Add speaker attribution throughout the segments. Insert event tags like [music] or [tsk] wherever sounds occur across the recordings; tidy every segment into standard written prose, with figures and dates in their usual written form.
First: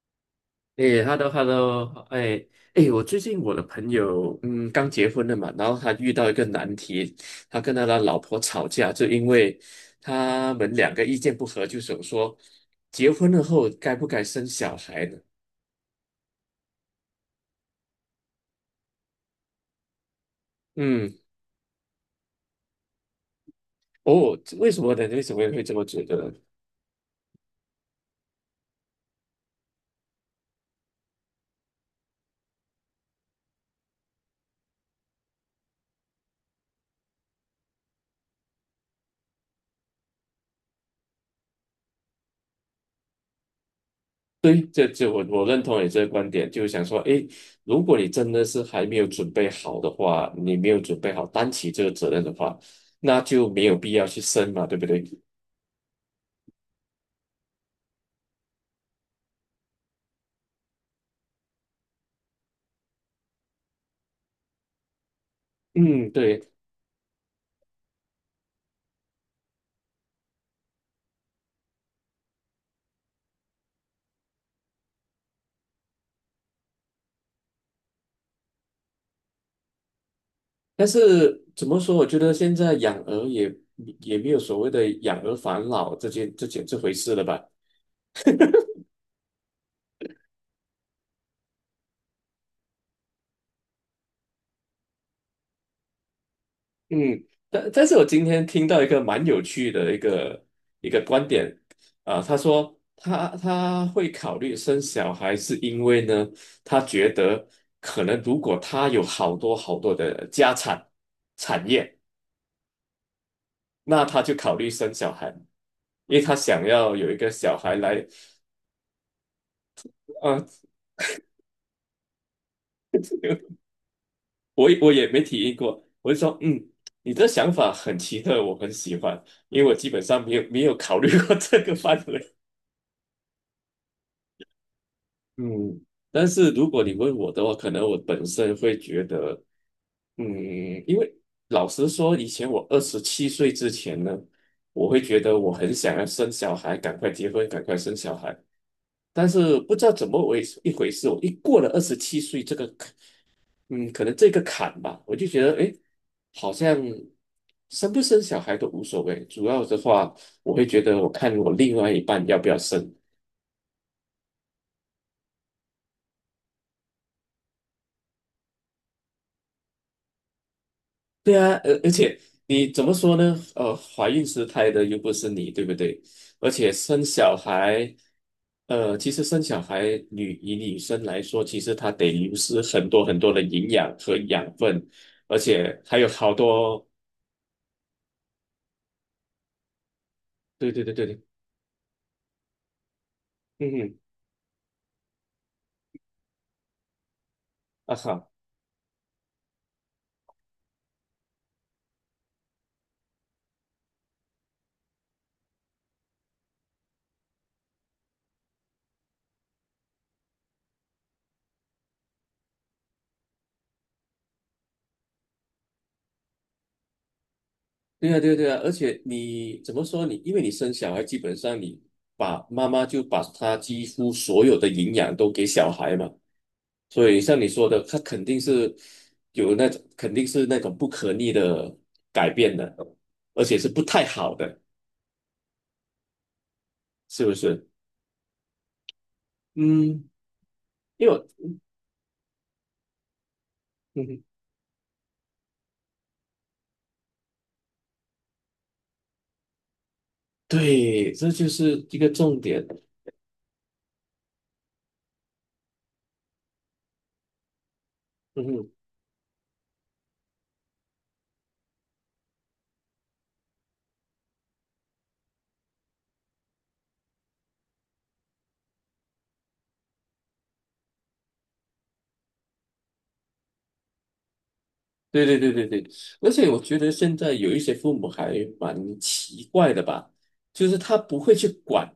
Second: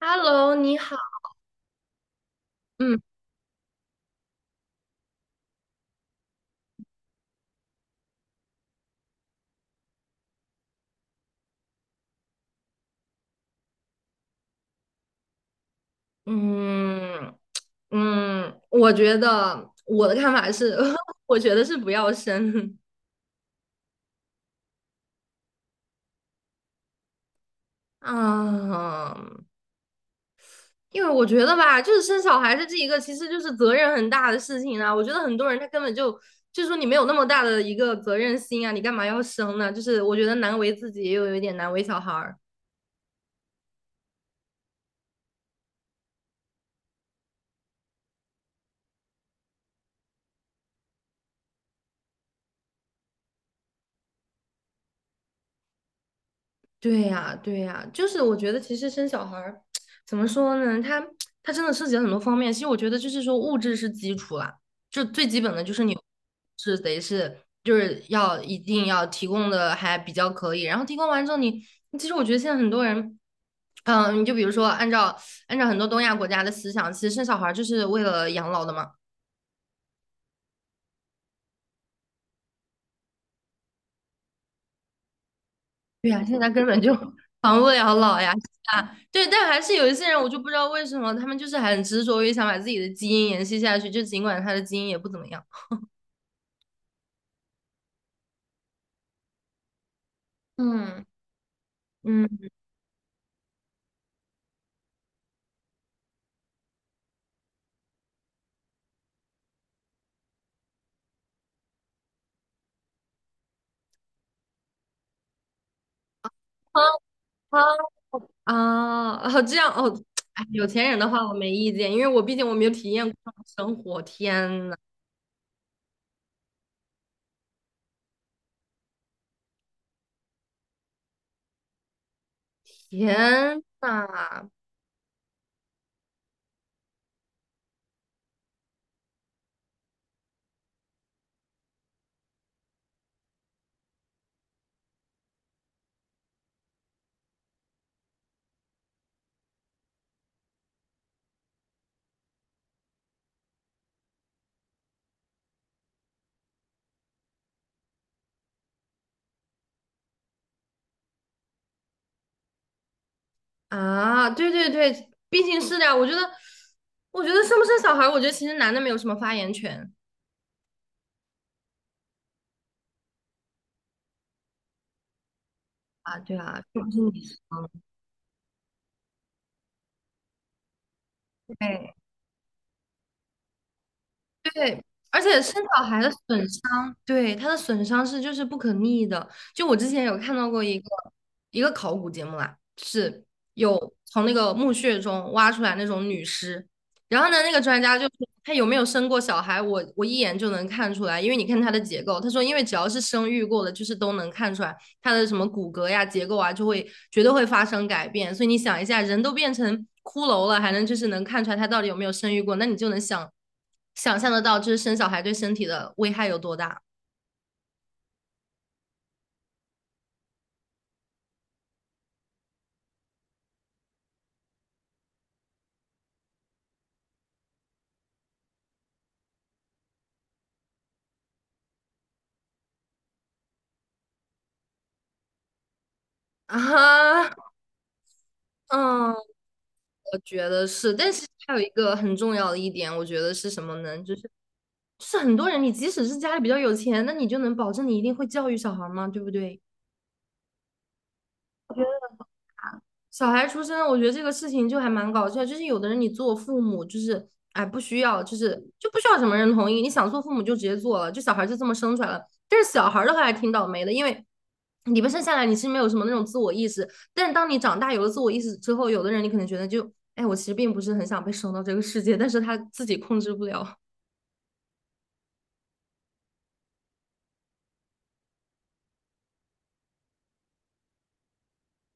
Speaker 1: Hello，你好。
Speaker 2: 诶，hello，hello，哎，哎，
Speaker 1: 嗯
Speaker 2: 我最近我的朋友，刚结婚了嘛，然后他遇到一个难题，他跟他的老婆吵架，就因为他们两个意见不合，就想说，结婚了后该不该生小孩呢？
Speaker 1: 嗯嗯，我觉得我的看法是，
Speaker 2: 嗯，
Speaker 1: [laughs] 我觉得是不要生。
Speaker 2: 哦，为什么呢？为什么会这么觉得呢？
Speaker 1: 嗯，因为我觉得吧，就是生小孩子这是一个，其实就是责任很大的事情啊。我觉得很多人他根本就就是说你没有那么大的一个责任心啊，你干嘛要生呢？就是我觉得难为自己，又有一点难为小孩儿。
Speaker 2: 对，这我认同你这个观点，就是想说，诶，如果你真的是还没有准备好的话，你没有准备好担起这个责任的话，那就没有必要去生嘛，对不对？
Speaker 1: 对呀，对呀，就是我觉得其实生小孩儿 [tsk] 怎么说呢？他真的涉及了很多方面。其实我觉得就是说物质是基础啦，就最基本的就是你
Speaker 2: 嗯，对。
Speaker 1: 是得是就是要一定要提供的还比较可以。然后提供完之后你，其实我觉得现在很多人，嗯，你就比如说按照很多东亚国家的思想，其实生小孩儿就是为了养老的嘛。
Speaker 2: 但是怎么说？我觉得现在养儿也没有所谓的养儿防老
Speaker 1: [laughs]
Speaker 2: 这
Speaker 1: 对呀，
Speaker 2: 件
Speaker 1: 现
Speaker 2: 这
Speaker 1: 在根
Speaker 2: 件这
Speaker 1: 本
Speaker 2: 回
Speaker 1: 就
Speaker 2: 事了
Speaker 1: [laughs]
Speaker 2: 吧？
Speaker 1: 防不了老呀，是啊，对，但还是有一些人，我就不知道为什么他们就是很执着于想把自己的基因延续下去，就尽管他的基因也不怎么样。
Speaker 2: 嗯，但是我今天听到一个蛮有趣的一个
Speaker 1: 嗯，
Speaker 2: 观点啊，
Speaker 1: 嗯，
Speaker 2: 他说他会考虑生小孩，是因为呢，他觉得可能如果他有好多好多的产业，那他就考虑生小孩，因为他想
Speaker 1: 啊
Speaker 2: 要有一个小
Speaker 1: 啊
Speaker 2: 孩来，
Speaker 1: 啊！哦这样哦，哎，
Speaker 2: 啊，
Speaker 1: 有钱人的话我没意见，因为我毕竟我没有体验过那
Speaker 2: [laughs]
Speaker 1: 种生活。天
Speaker 2: 我
Speaker 1: 呐，
Speaker 2: 也我也没体验过，我就说，你的想法很奇特，我很喜欢，因为我基本上没有考虑过 [laughs] 这个范围。
Speaker 1: 天呐，
Speaker 2: 嗯 [laughs] 但是如果你问我的话，可能我本身会觉得，嗯，因为老实说，以前我二十七岁之前呢，我会觉得我很想要生小孩，赶快结婚，赶快生小孩。但是不知道怎么回一回事，我一过了二十七岁这个嗯，可能这个坎吧，我就觉得，哎，好像生不生小孩都无所谓，主要的话，我会觉得，我看我另外一半要不要生。
Speaker 1: 啊，对对对，毕竟是的呀。我觉得，我觉得生不生小孩，我觉得其实男的没有什么发言权
Speaker 2: 对啊，而且你怎么说呢？怀孕时胎的又不是你，对不对？
Speaker 1: 啊。对
Speaker 2: 而
Speaker 1: 啊，
Speaker 2: 且
Speaker 1: 又不是
Speaker 2: 生
Speaker 1: 你
Speaker 2: 小
Speaker 1: 生。
Speaker 2: 孩，其实生小孩女生来说，其实她
Speaker 1: 对。
Speaker 2: 得流失很多很多的营养和养
Speaker 1: 对，
Speaker 2: 分，
Speaker 1: 而
Speaker 2: 而
Speaker 1: 且生
Speaker 2: 且
Speaker 1: 小
Speaker 2: 还
Speaker 1: 孩
Speaker 2: 有
Speaker 1: 的
Speaker 2: 好
Speaker 1: 损
Speaker 2: 多，
Speaker 1: 伤，对，它的损伤是就是不可逆的。就我之前有看到过
Speaker 2: 对
Speaker 1: 一
Speaker 2: 对
Speaker 1: 个
Speaker 2: 对对对，
Speaker 1: 考古节目啦，是
Speaker 2: 嗯
Speaker 1: 有
Speaker 2: 哼，
Speaker 1: 从那个墓穴中挖出来那种女尸，然后呢，那个专
Speaker 2: 啊
Speaker 1: 家就说
Speaker 2: 哈。
Speaker 1: 她有没有生过小孩，我一眼就能看出来，因为你看她的结构，他说因为只要是生育过的，就是都能看出来。它的什么骨骼呀、结构啊，就会绝对会发生改变。所以你想一下，人都变成骷髅了，还能就是能看出来他到底有没有生育过，那你就能想想象得到，就是生小孩对身体的危害有多大
Speaker 2: 对啊，对啊，对啊，而且你怎么说你，因为你生小孩，基本上你把妈妈就把她几乎所有的营养都给小孩嘛，所以像你说的，她肯定是有那种，肯定是那种不可逆的改变的，而且是不太好的，是不
Speaker 1: 啊？
Speaker 2: 是？
Speaker 1: 嗯，
Speaker 2: 嗯，
Speaker 1: 我觉得是，
Speaker 2: 因为
Speaker 1: 但是
Speaker 2: 我
Speaker 1: 还有一个很重要的一点，我觉得是什么呢？
Speaker 2: 嗯
Speaker 1: 就是
Speaker 2: 哼，
Speaker 1: 就是很多人，你即使是家里比较有钱，那你就能保证你一定会教育小孩吗？对不对？
Speaker 2: 对，这就是一个重点。
Speaker 1: 小孩出生，我觉得这个事情就还蛮搞笑。就是有的人你做父母，就是哎不需要，就
Speaker 2: 嗯
Speaker 1: 是
Speaker 2: 哼，
Speaker 1: 就不需要什么人同意，你想做父母就直接做了，就小孩就这么生出来了。但是小孩的话还挺倒霉的，因为你不生下来你是没有什么那种自我意识，但是当你长大有了自我意识之后，有的人你可能觉得就哎我其实并不是很想被生到这个世界，但是他自己控制不了。
Speaker 2: 对对对对对，而且我觉得现在有一些父母还蛮奇怪的吧。就是他不会去管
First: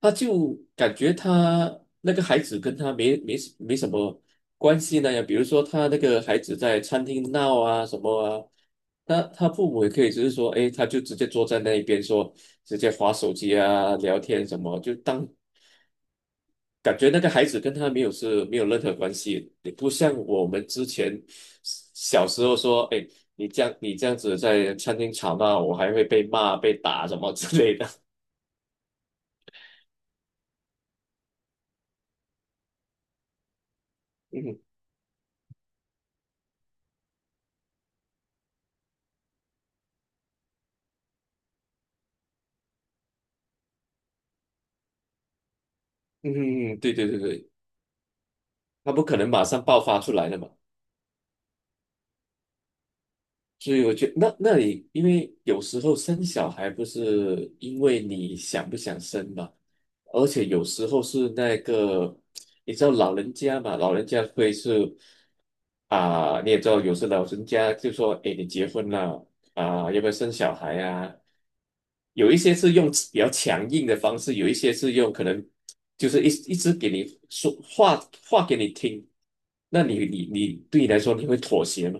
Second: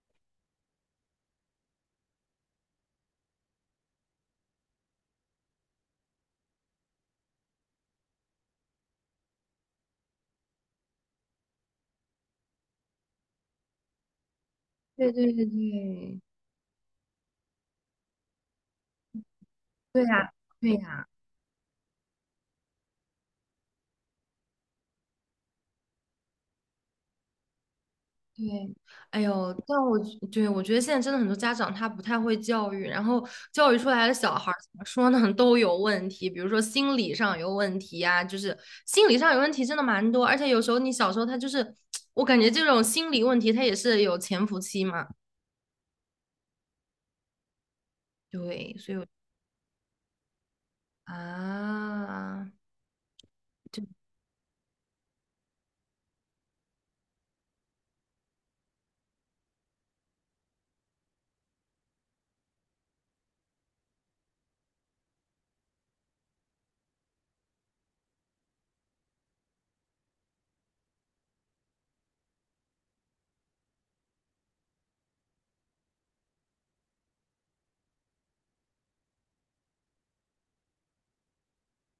Speaker 2: 他就感觉他那个孩子跟他没什么关系那样，比如说他那个孩子在餐厅闹啊什么啊，他父母也可以只是说，哎，他就直接坐在那一边说，直接划手机啊，聊天什么，就
Speaker 1: 对
Speaker 2: 当
Speaker 1: 对对对，
Speaker 2: 感觉那个孩子跟他没有任何关系，也不
Speaker 1: 对
Speaker 2: 像
Speaker 1: 呀，
Speaker 2: 我们
Speaker 1: 对
Speaker 2: 之
Speaker 1: 呀。
Speaker 2: 前小时候说，哎，你这样子在餐厅吵闹，我还会被骂被打什么之类的。
Speaker 1: 对，哎呦，但我对我觉得现在真的很多家长他不太会教育，然后教育出来的
Speaker 2: [laughs]
Speaker 1: 小孩儿
Speaker 2: 嗯
Speaker 1: 怎么说呢，[laughs] 都有问题，比如说心理上有问题呀、就是心理上有问题真的蛮多，而且有时候你小时候他就是，[tsk] 我感觉这种心理问题他也是有潜伏期嘛，
Speaker 2: 嗯，嗯对对对对。
Speaker 1: 对，
Speaker 2: 他
Speaker 1: 所以
Speaker 2: 不
Speaker 1: 我
Speaker 2: 可能马上爆发出来的嘛。
Speaker 1: 啊。
Speaker 2: 所以我觉得那里，因为有时候生小孩不是因为你想不想生嘛，而且有时候是那个，你知道老人家嘛，老人家会是。啊，你也知道，有时老人家就说：“哎，你结婚了啊，要不要生小孩啊？”有一些是用比较强硬的方式，有一些是用可能就是一直给你说话给你听。那你你你对你来说，你会妥协吗？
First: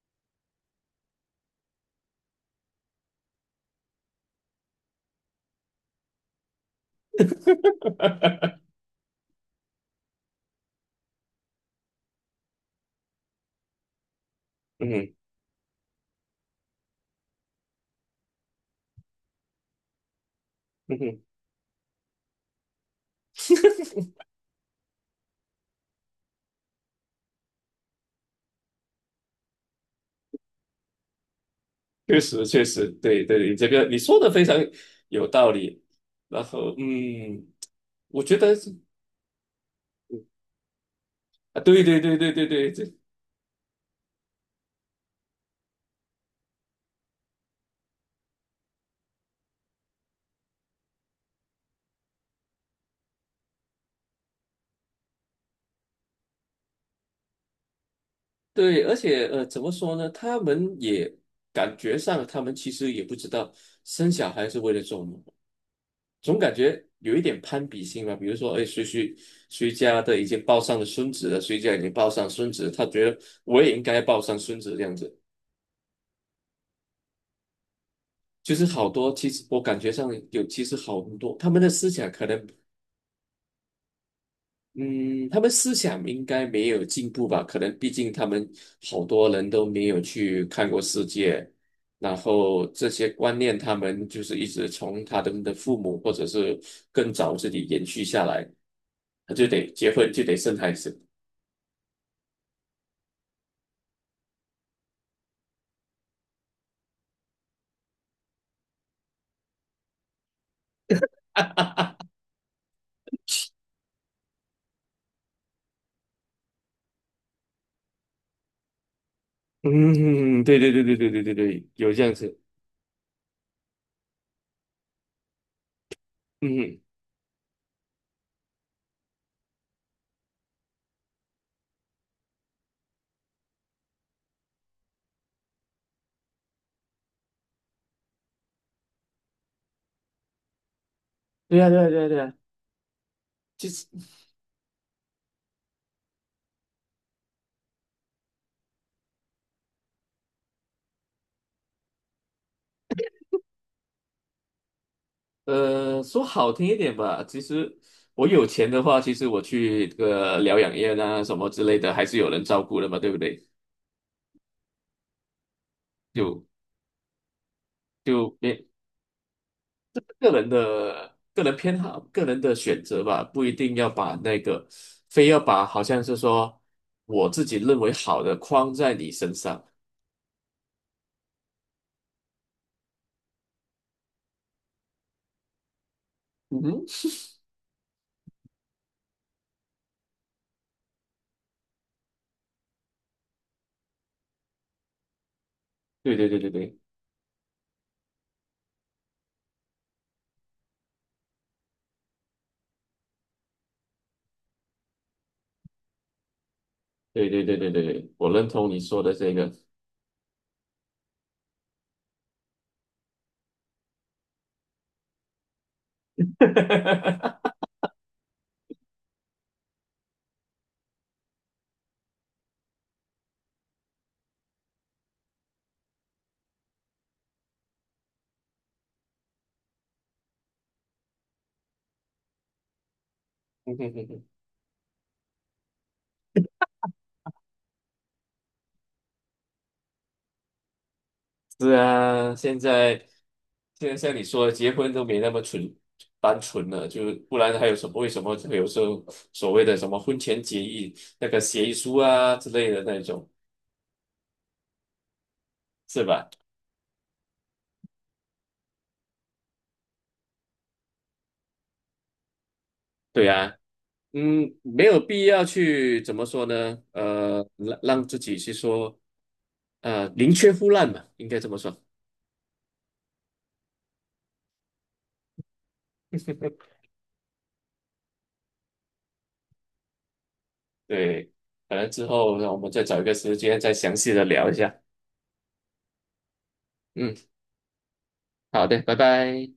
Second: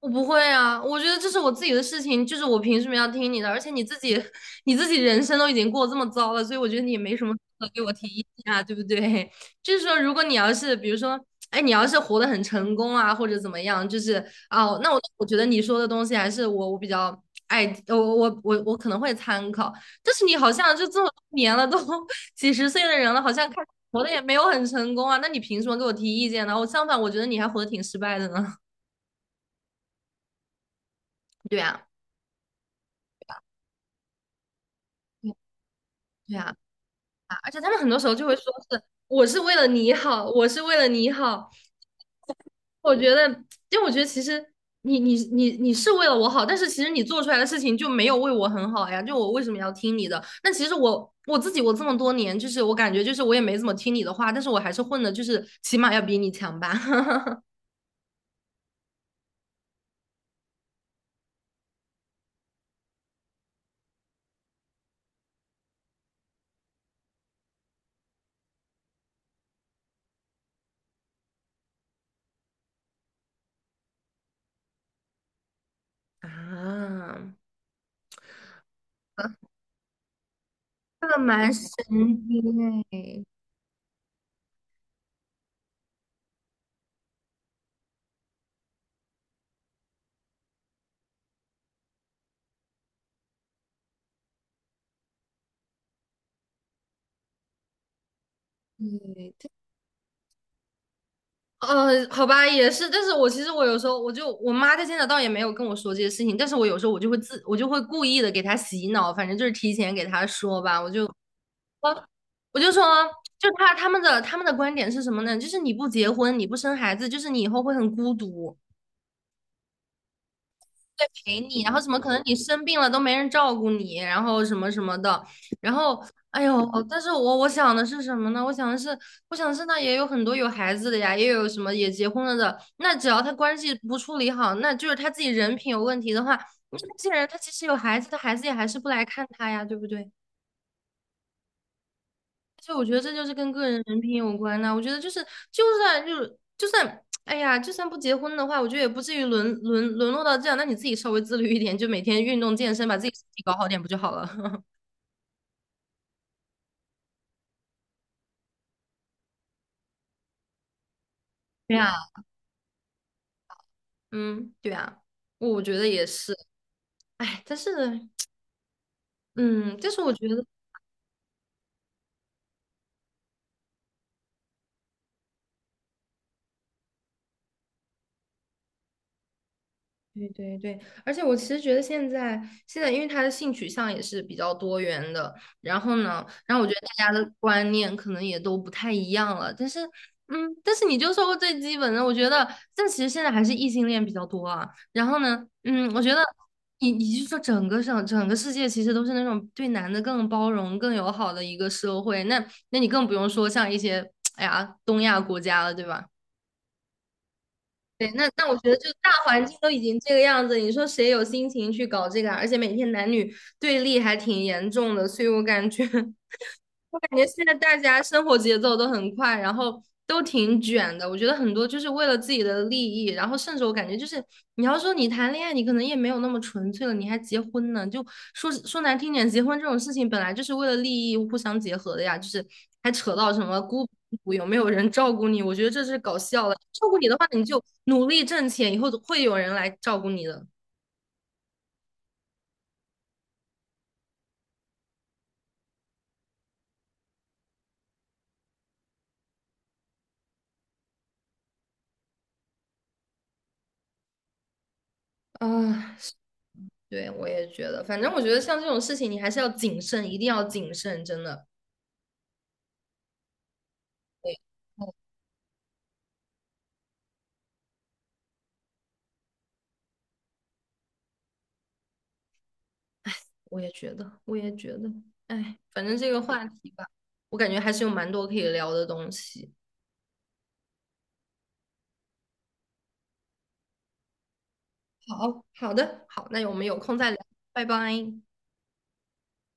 Speaker 1: 我不会啊，我觉得这是我自己的事情，就是我凭什么要听你的？而且你自己，[laughs] 你自己人生都已经过这么糟了，所以我觉得你也没什么资格给我提意
Speaker 2: [laughs]
Speaker 1: 见啊，对不对？[laughs] 就是说，如果你要是，比如说，哎，你要是活得很成功啊，或者怎么样，就是哦，
Speaker 2: 嗯
Speaker 1: 那我
Speaker 2: 哼
Speaker 1: 我觉得你说的东西还是我比较爱，我可能会参考。但是你好像就这
Speaker 2: 嗯
Speaker 1: 么多
Speaker 2: 哼
Speaker 1: 年了，都 [laughs] 几十岁的人了，好像看活的也
Speaker 2: [laughs]
Speaker 1: 没有很成功啊，那你凭什么给我提意见呢？我相反，我觉得你还活得挺失败的呢。[laughs] 对啊，
Speaker 2: 确实确实，对对，你这个你说的非常有道理。
Speaker 1: 对
Speaker 2: 然
Speaker 1: 啊。
Speaker 2: 后
Speaker 1: 啊，而且他们很多时候
Speaker 2: 我
Speaker 1: 就会
Speaker 2: 觉
Speaker 1: 说
Speaker 2: 得是
Speaker 1: 是我是为了你好，我是为了你好。
Speaker 2: 啊，对对对对对
Speaker 1: 我
Speaker 2: 对，
Speaker 1: 觉得，因为我觉得其实你是为了我好，但是其实你做出来的事情就没有为我很好呀。就我为什么要听你的？但其实我我自己我这么多年，就是我感觉就是我也没怎么听你的话，但是我还是混的，就是起码要比你强吧。
Speaker 2: 对，而且怎么说呢？他们也感觉上，他们其实也不知道生小孩是为了做什么，总感觉有一点攀比心吧。比如说，哎，谁家的已经抱上了孙子了，谁家已经抱上孙子了，他觉得我也应该抱上孙子这样子。
Speaker 1: [laughs]
Speaker 2: 就是好多，
Speaker 1: 啊，
Speaker 2: 其实我感觉上有，其实好
Speaker 1: 这个
Speaker 2: 多，他
Speaker 1: 蛮
Speaker 2: 们的
Speaker 1: 神
Speaker 2: 思想可能
Speaker 1: 经哎，
Speaker 2: 嗯，他们思想应该没有进步吧？可能毕竟他们好多人都没有去看过世界，然后这些观念他们就是一直从他们的父母或者是更早自己延续下来，他就
Speaker 1: 对，
Speaker 2: 得结婚就得生孩子。
Speaker 1: 好吧，也是，但是我其实我有时候我就我妈她现在倒也没有跟我说这些事情，但是我有时候我就会自我就会故意的给她洗脑，反正就是提前给她说吧，我就
Speaker 2: [laughs]
Speaker 1: 我我就说，就她他们的他们的观点是什么呢？就是你不结婚，你不生孩子，就是你以后会很孤独。
Speaker 2: 嗯，对对对对
Speaker 1: 对
Speaker 2: 对对对
Speaker 1: 陪你，
Speaker 2: 对，
Speaker 1: 然后怎
Speaker 2: 有
Speaker 1: 么
Speaker 2: 这
Speaker 1: 可
Speaker 2: 样
Speaker 1: 能你
Speaker 2: 子。
Speaker 1: 生病了都没人照顾你，然后什么什么的，然后哎呦，
Speaker 2: 嗯，
Speaker 1: 但是我我想的是什么呢？我想的是，我想的是那也有很多有孩子的呀，也有什么也结婚了的，那只要他关系不处理好，那就是他自己人品有问题的话，那这些人他其实有孩子，他孩子也还是不来看他呀，对不对？
Speaker 2: 对呀对呀对呀对呀，
Speaker 1: 就我觉得这就是跟个
Speaker 2: 就
Speaker 1: 人
Speaker 2: 是。
Speaker 1: 人品有关呐、我觉得就是，就算就是就算，哎呀，就算不结婚的话，我觉得也不至于沦落到这样。那你自己稍微自律一点，就每天运动健身，把自己身体搞好点不就好了？[laughs]
Speaker 2: 说好听一点吧，其实我有钱的话，其实我去这个疗养院啊什么之
Speaker 1: 对
Speaker 2: 类的，
Speaker 1: 呀，
Speaker 2: 还是有人照顾的嘛，对不对？
Speaker 1: [laughs] 嗯，对呀，我觉得也是。
Speaker 2: 就
Speaker 1: 哎，但是，
Speaker 2: 就别
Speaker 1: 嗯，但是我觉
Speaker 2: 个
Speaker 1: 得。
Speaker 2: 人的个人偏好、个人的选择吧，不一定要把那个非要把好像是说我自己认为好的框在你身上。
Speaker 1: 对对对，而且我其实觉得现在，因为他的性取向也是比较多元的，然后呢，然后
Speaker 2: 嗯
Speaker 1: 我觉得
Speaker 2: 哼
Speaker 1: 大家的观念可能也都不太一样了，但是，嗯，但是你就说过最基本的，我觉得，但其实现在还是异性恋比较多啊。然后呢，嗯，我觉
Speaker 2: 对
Speaker 1: 得
Speaker 2: 对对对
Speaker 1: 你你就说整个世界其实都是那种对男的更包容、更友好的一个社会，那那你更不用说像一些哎呀东亚国家了，对吧？
Speaker 2: 对对对对对对
Speaker 1: 对，
Speaker 2: 对，
Speaker 1: 那
Speaker 2: 我
Speaker 1: 那
Speaker 2: 认
Speaker 1: 我觉
Speaker 2: 同
Speaker 1: 得
Speaker 2: 你
Speaker 1: 就
Speaker 2: 说
Speaker 1: 大
Speaker 2: 的这
Speaker 1: 环
Speaker 2: 个。
Speaker 1: 境都已经这个样子，你说谁有心情去搞这个啊而且每天男女对立还挺严重的，所以我感觉 [laughs]
Speaker 2: [laughs]
Speaker 1: 我感觉现在大家生活节奏都很快，然后都挺卷的。我觉得很多就是为了自己的利益，然后甚至我感觉就是，你要说你谈恋爱，你可能也没有那么纯粹了，你还结婚呢？就说说难听点，结婚这种事情本来就是为了利益互相结合的呀，就是还扯到什么
Speaker 2: 嗯
Speaker 1: 孤
Speaker 2: 哼哼哼
Speaker 1: 独有没有人照顾你？我觉得这是搞笑了。照顾你的话，你就努力挣钱，以后会有人来照顾你的。
Speaker 2: 是啊，现在像你说的，结婚都没那么单纯了，就不然还有什么？为什么会有时候所谓的什么婚前协议、那个协议书啊之类的那种，
Speaker 1: 啊，
Speaker 2: 是吧？
Speaker 1: 对，我也觉得，反正我觉得像这种事情，你还是要谨慎，一定要谨慎，真的。
Speaker 2: 对啊，
Speaker 1: 对，
Speaker 2: 没
Speaker 1: 哦，
Speaker 2: 有必要去怎么说呢？让自己去说，宁缺毋滥嘛，应该这么说
Speaker 1: 我也觉得，我也觉得，哎，反正这个话题
Speaker 2: [laughs]。
Speaker 1: 吧，我感觉还是有蛮多可以聊的东西。
Speaker 2: 对，可能之后让我们再找一个时间再详细的聊一下。
Speaker 1: 好，好的，好，那我们有空再
Speaker 2: 嗯，
Speaker 1: 聊，拜拜。
Speaker 2: 好的，拜拜。